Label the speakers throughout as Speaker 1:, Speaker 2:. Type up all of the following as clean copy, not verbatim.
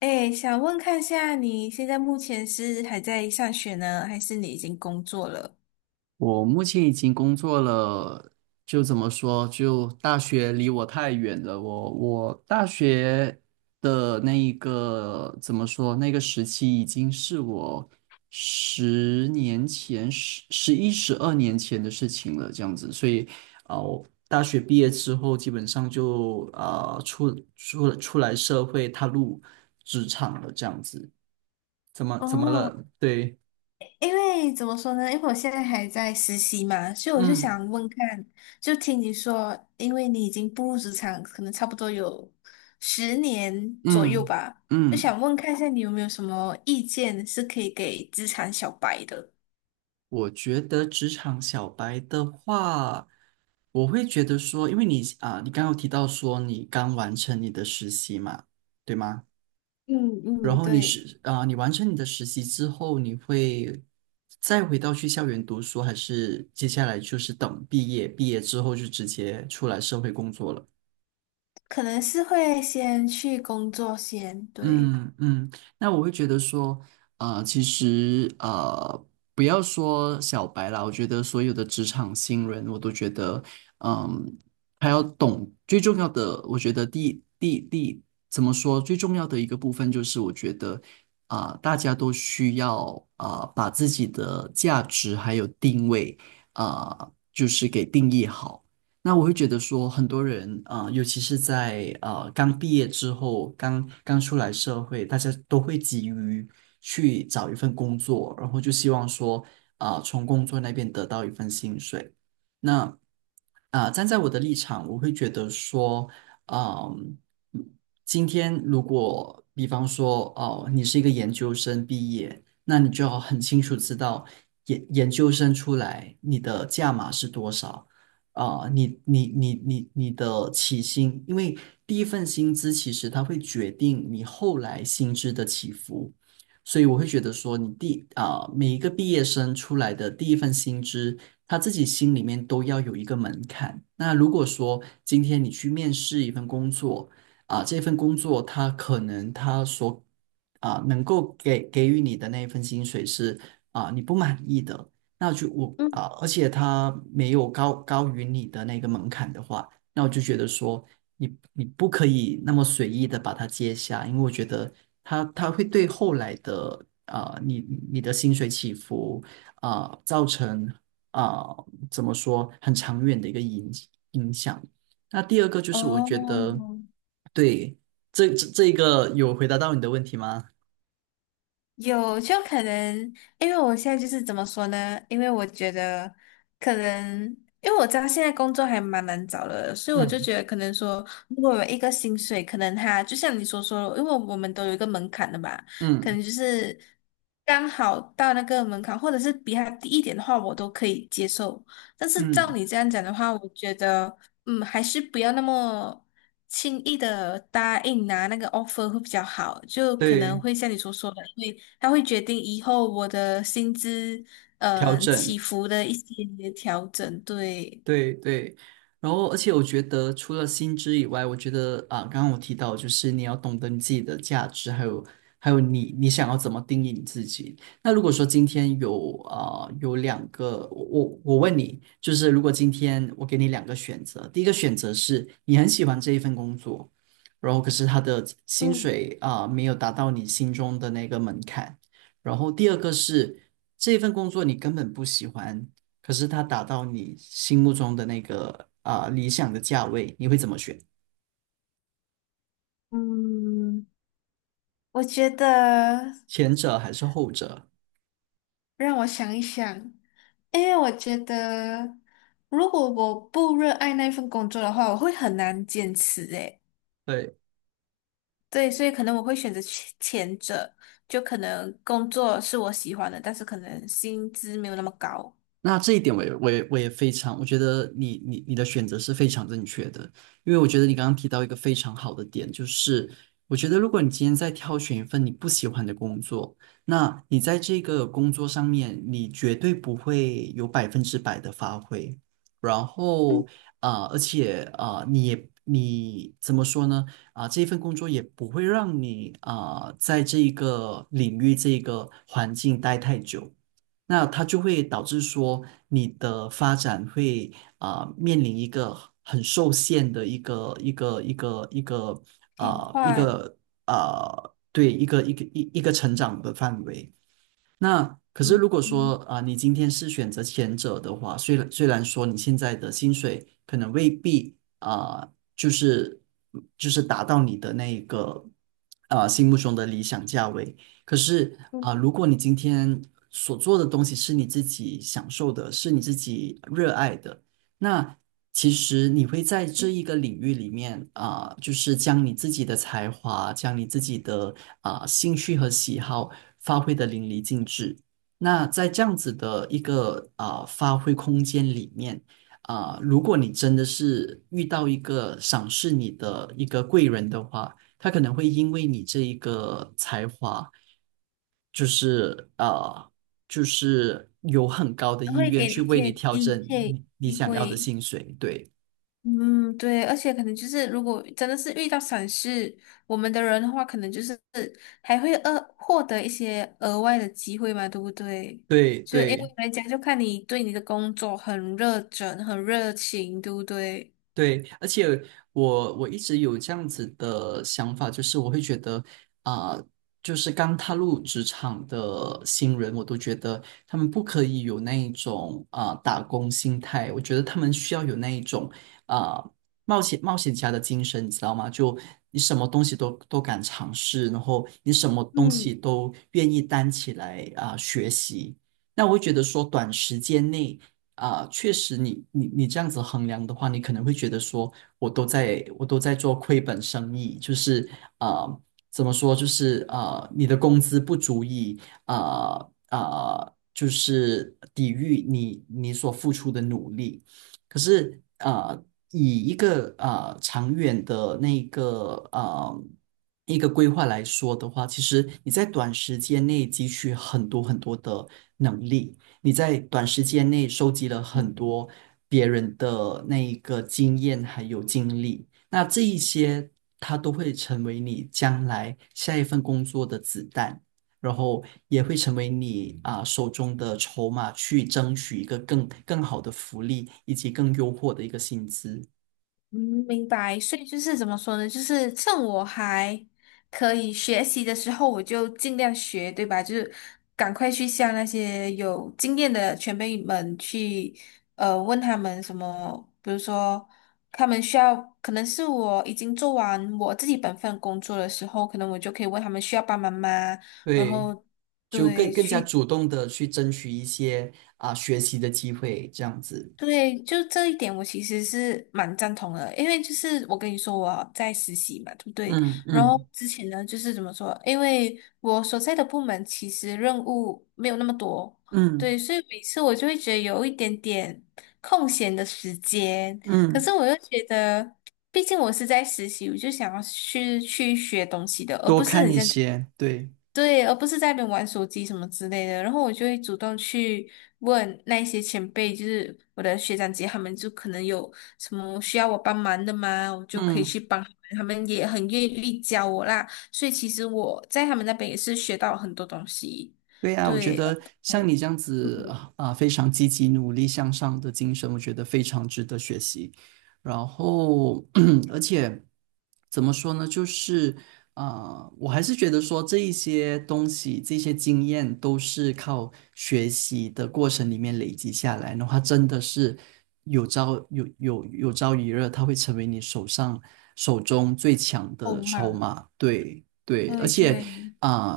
Speaker 1: 哎，想问看下，你现在目前是还在上学呢，还是你已经工作了？
Speaker 2: 我目前已经工作了，就怎么说，就大学离我太远了。我大学的那一个怎么说，那个时期已经是我10年前、十一、12年前的事情了，这样子。所以，我大学毕业之后，基本上就出来社会，踏入职场了，这样子。怎么怎么
Speaker 1: 哦，
Speaker 2: 了？对，
Speaker 1: 因为怎么说呢？因为我现在还在实习嘛，所以我就
Speaker 2: 嗯
Speaker 1: 想问看，就听你说，因为你已经步入职场，可能差不多有10年左右
Speaker 2: 嗯。
Speaker 1: 吧，就
Speaker 2: 嗯
Speaker 1: 想问看一下你有没有什么意见是可以给职场小白的？
Speaker 2: 我觉得职场小白的话，我会觉得说，因为你你刚刚有提到说你刚完成你的实习嘛，对吗？
Speaker 1: 嗯
Speaker 2: 然
Speaker 1: 嗯，
Speaker 2: 后你
Speaker 1: 对，
Speaker 2: 是啊、你完成你的实习之后，你会再回到去校园读书，还是接下来就是等毕业，毕业之后就直接出来社会工作了？
Speaker 1: 可能是会先去工作先，对。
Speaker 2: 嗯嗯，那我会觉得说，其实不要说小白啦，我觉得所有的职场新人，我都觉得，嗯，还要懂最重要的，我觉得第第第怎么说，最重要的一个部分就是，我觉得大家都需要把自己的价值还有定位就是给定义好。那我会觉得说，很多人尤其是在刚毕业之后，刚刚出来社会，大家都会急于去找一份工作，然后就希望说，从工作那边得到一份薪水。那站在我的立场，我会觉得说，嗯、今天如果比方说，哦、你是一个研究生毕业，那你就要很清楚知道研究生出来你的价码是多少。你的起薪，因为第一份薪资其实它会决定你后来薪资的起伏，所以我会觉得说你第啊、每一个毕业生出来的第一份薪资，他自己心里面都要有一个门槛。那如果说今天你去面试一份工作，这份工作它可能它所能够给予你的那一份薪水是你不满意的。那就我
Speaker 1: 嗯，
Speaker 2: 啊，而且他没有高于你的那个门槛的话，那我就觉得说你不可以那么随意的把它接下，因为我觉得他会对后来的你的薪水起伏造成怎么说很长远的一个影响。那第二个就是我觉得。
Speaker 1: 哦，
Speaker 2: 对，这个有回答到你的问题吗？
Speaker 1: 有，就可能，因为我现在就是怎么说呢？因为我觉得可能，因为我知道现在工作还蛮难找的，所以我就
Speaker 2: 嗯
Speaker 1: 觉得可能说，如果有一个薪水，可能他就像你所说的因为我们都有一个门槛的嘛，可
Speaker 2: 嗯
Speaker 1: 能就是刚好到那个门槛，或者是比它低一点的话，我都可以接受。但是照
Speaker 2: 嗯，
Speaker 1: 你这样讲的话，我觉得，嗯，还是不要那么，轻易的答应拿那个 offer 会比较好，就可能
Speaker 2: 对，
Speaker 1: 会像你所说的，它会决定以后我的薪资
Speaker 2: 调整。
Speaker 1: 起伏的一些调整。对，
Speaker 2: 对对，然后而且我觉得除了薪资以外，我觉得刚刚我提到就是你要懂得你自己的价值，还有你想要怎么定义你自己。那如果说今天有两个，我问你，就是如果今天我给你两个选择，第一个选择是你很喜欢这一份工作，然后可是他的薪
Speaker 1: 嗯
Speaker 2: 水没有达到你心中的那个门槛，然后第二个是这份工作你根本不喜欢。可是它达到你心目中的那个理想的价位，你会怎么选？
Speaker 1: 嗯，我觉得
Speaker 2: 前者还是后者？
Speaker 1: 让我想一想，因为我觉得如果我不热爱那份工作的话，我会很难坚持诶。
Speaker 2: 对。
Speaker 1: 对，所以可能我会选择前者，就可能工作是我喜欢的，但是可能薪资没有那么高。
Speaker 2: 那这一点我也非常，我觉得你的选择是非常正确的，因为我觉得你刚刚提到一个非常好的点，就是我觉得如果你今天在挑选一份你不喜欢的工作，那你在这个工作上面，你绝对不会有100%的发挥，然后
Speaker 1: 嗯，
Speaker 2: 而且你怎么说呢？这份工作也不会让你在这一个领域这一个环境待太久。那它就会导致说你的发展会面临一个很受限的一个
Speaker 1: 挺
Speaker 2: 啊一
Speaker 1: 快，
Speaker 2: 个啊成长的范围。那可是
Speaker 1: 嗯
Speaker 2: 如果
Speaker 1: 嗯。
Speaker 2: 说你今天是选择前者的话，虽然说你现在的薪水可能未必就是就是达到你的那一个心目中的理想价位，可是如果你今天所做的东西是你自己享受的，是你自己热爱的。那其实你会在这一个领域里面就是将你自己的才华，将你自己的兴趣和喜好发挥得淋漓尽致。那在这样子的一个发挥空间里面如果你真的是遇到一个赏识你的一个贵人的话，他可能会因为你这一个才华。就是就是有很高的
Speaker 1: 还
Speaker 2: 意
Speaker 1: 会
Speaker 2: 愿
Speaker 1: 给你
Speaker 2: 去
Speaker 1: 一
Speaker 2: 为
Speaker 1: 些
Speaker 2: 你调
Speaker 1: 低
Speaker 2: 整
Speaker 1: 配
Speaker 2: 你
Speaker 1: 机
Speaker 2: 想要的
Speaker 1: 会。
Speaker 2: 薪水。对，
Speaker 1: 嗯，对，而且可能就是如果真的是遇到闪失我们的人的话，可能就是还会额获得一些额外的机会嘛，对不对？
Speaker 2: 对，
Speaker 1: 就因
Speaker 2: 对。
Speaker 1: 为人家就看你对你的工作很热忱、很热情，对不对？
Speaker 2: 对，而且我一直有这样子的想法，就是我会觉得啊、就是刚踏入职场的新人，我都觉得他们不可以有那一种打工心态，我觉得他们需要有那一种啊、冒险家的精神，你知道吗？就你什么东西都敢尝试，然后你什么东
Speaker 1: 嗯，
Speaker 2: 西都愿意担起来学习。那我会觉得说，短时间内。确实你这样子衡量的话，你可能会觉得说，我都在做亏本生意，就是啊、呃怎么说，就是你的工资不足以啊啊、呃就是抵御你所付出的努力。可是以一个长远的那个一个规划来说的话，其实你在短时间内汲取很多很多的能力。你在短时间内收集了很多别人的那一个经验还有经历，那这一些它都会成为你将来下一份工作的子弹，然后也会成为你手中的筹码，去争取一个更好的福利以及更优渥的一个薪资。
Speaker 1: 嗯，明白。所以就是怎么说呢？就是趁我还可以学习的时候，我就尽量学，对吧？就是赶快去向那些有经验的前辈们去，问他们什么，比如说他们需要，可能是我已经做完我自己本份工作的时候，可能我就可以问他们需要帮忙吗？然
Speaker 2: 对，
Speaker 1: 后
Speaker 2: 就更
Speaker 1: 对，
Speaker 2: 更加
Speaker 1: 去。
Speaker 2: 主动的去争取一些学习的机会，这样子。
Speaker 1: 对，就这一点，我其实是蛮赞同的，因为就是我跟你说我在实习嘛，对不对？
Speaker 2: 嗯
Speaker 1: 然后
Speaker 2: 嗯
Speaker 1: 之前呢，就是怎么说？因为我所在的部门其实任务没有那么多，
Speaker 2: 嗯
Speaker 1: 对，所以每次我就会觉得有一点点空闲的时间，可
Speaker 2: 嗯。
Speaker 1: 是我又觉得，毕竟我是在实习，我就想要去学东西的，而
Speaker 2: 多
Speaker 1: 不是
Speaker 2: 看
Speaker 1: 你
Speaker 2: 一
Speaker 1: 像
Speaker 2: 些，对，
Speaker 1: 对，而不是在那边玩手机什么之类的。然后我就会主动去问那一些前辈，就是我的学长姐，他们就可能有什么需要我帮忙的吗？我就可以
Speaker 2: 嗯。
Speaker 1: 去帮他们，他们也很愿意教我啦。所以其实我在他们那边也是学到很多东西。
Speaker 2: 对啊，我觉
Speaker 1: 对，
Speaker 2: 得像
Speaker 1: 对，
Speaker 2: 你这样子
Speaker 1: 嗯，
Speaker 2: 非常积极、努力向上的精神，我觉得非常值得学习。然后，而且怎么说呢，就是我还是觉得说这一些东西、这些经验都是靠学习的过程里面累积下来的话，真的是有朝一日，它会成为你手中最强
Speaker 1: 欧
Speaker 2: 的筹
Speaker 1: 嘛，
Speaker 2: 码。对对，而
Speaker 1: 对
Speaker 2: 且。
Speaker 1: 对。
Speaker 2: 啊、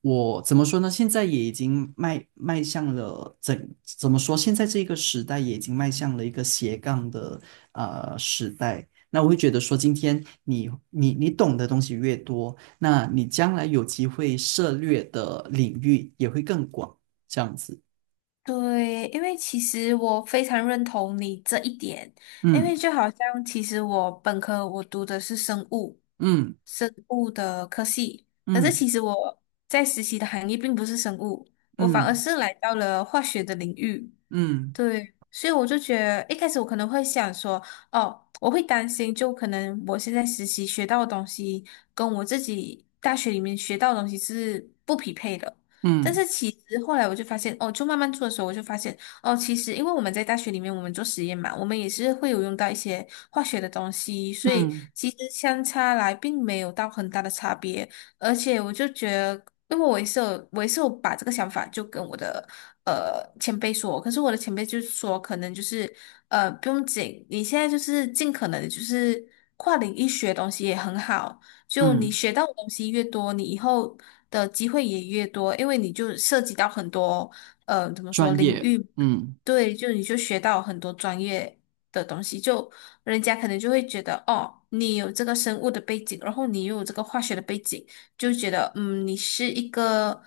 Speaker 2: 我怎么说呢？现在也已经迈向了怎么说？现在这个时代也已经迈向了一个斜杠的时代。那我会觉得说，今天你懂的东西越多，那你将来有机会涉猎的领域也会更广，这样子。
Speaker 1: 对，因为其实我非常认同你这一点，因
Speaker 2: 嗯
Speaker 1: 为就好像其实我本科我读的是生物，
Speaker 2: 嗯
Speaker 1: 生物的科系，可是
Speaker 2: 嗯
Speaker 1: 其实我在实习的行业并不是生物，我反而
Speaker 2: 嗯
Speaker 1: 是来到了化学的领域。
Speaker 2: 嗯
Speaker 1: 对，所以我就觉得一开始我可能会想说，哦，我会担心，就可能我现在实习学到的东西跟我自己大学里面学到的东西是不匹配的。但是
Speaker 2: 嗯
Speaker 1: 其实后来我就发现，哦，就慢慢做的时候，我就发现，哦，其实因为我们在大学里面我们做实验嘛，我们也是会有用到一些化学的东西，
Speaker 2: 嗯
Speaker 1: 所以
Speaker 2: 嗯
Speaker 1: 其实相差来并没有到很大的差别。而且我就觉得，因为我也是有把这个想法就跟我的前辈说，可是我的前辈就说，可能就是不用紧，你现在就是尽可能就是跨领域学东西也很好，就你
Speaker 2: 嗯，
Speaker 1: 学到的东西越多，你以后的机会也越多，因为你就涉及到很多怎么说
Speaker 2: 专
Speaker 1: 领
Speaker 2: 业。
Speaker 1: 域，
Speaker 2: 嗯。
Speaker 1: 对，就你就学到很多专业的东西，就人家可能就会觉得哦，你有这个生物的背景，然后你又有这个化学的背景。就觉得，嗯，你是一个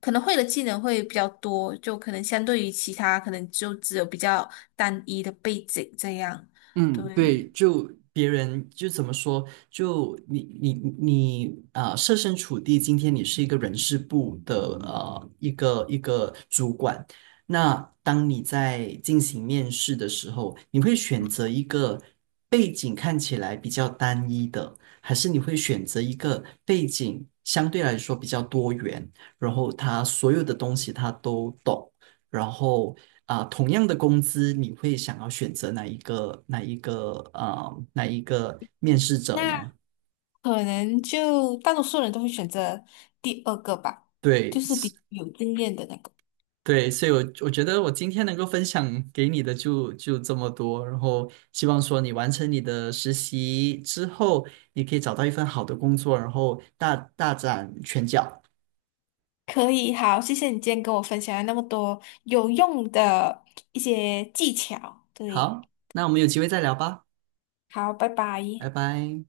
Speaker 1: 可能会的技能会比较多，就可能相对于其他，可能就只有比较单一的背景这样。
Speaker 2: 嗯，对，
Speaker 1: 对，
Speaker 2: 就别人就怎么说，就你设身处地，今天你是一个人事部的一个主管，那当你在进行面试的时候，你会选择一个背景看起来比较单一的，还是你会选择一个背景相对来说比较多元，然后他所有的东西他都懂？然后同样的工资，你会想要选择哪一个面试者呢？
Speaker 1: 那可能就大多数人都会选择第二个吧，
Speaker 2: 对
Speaker 1: 就是比
Speaker 2: 是
Speaker 1: 较有经验的那个。
Speaker 2: 对，所以我觉得我今天能够分享给你的就这么多，然后希望说你完成你的实习之后，你可以找到一份好的工作，然后大展拳脚。
Speaker 1: 可以，好，谢谢你今天跟我分享了那么多有用的一些技巧。对，
Speaker 2: 好，那我们有机会再聊吧，
Speaker 1: 好，拜
Speaker 2: 拜
Speaker 1: 拜。
Speaker 2: 拜。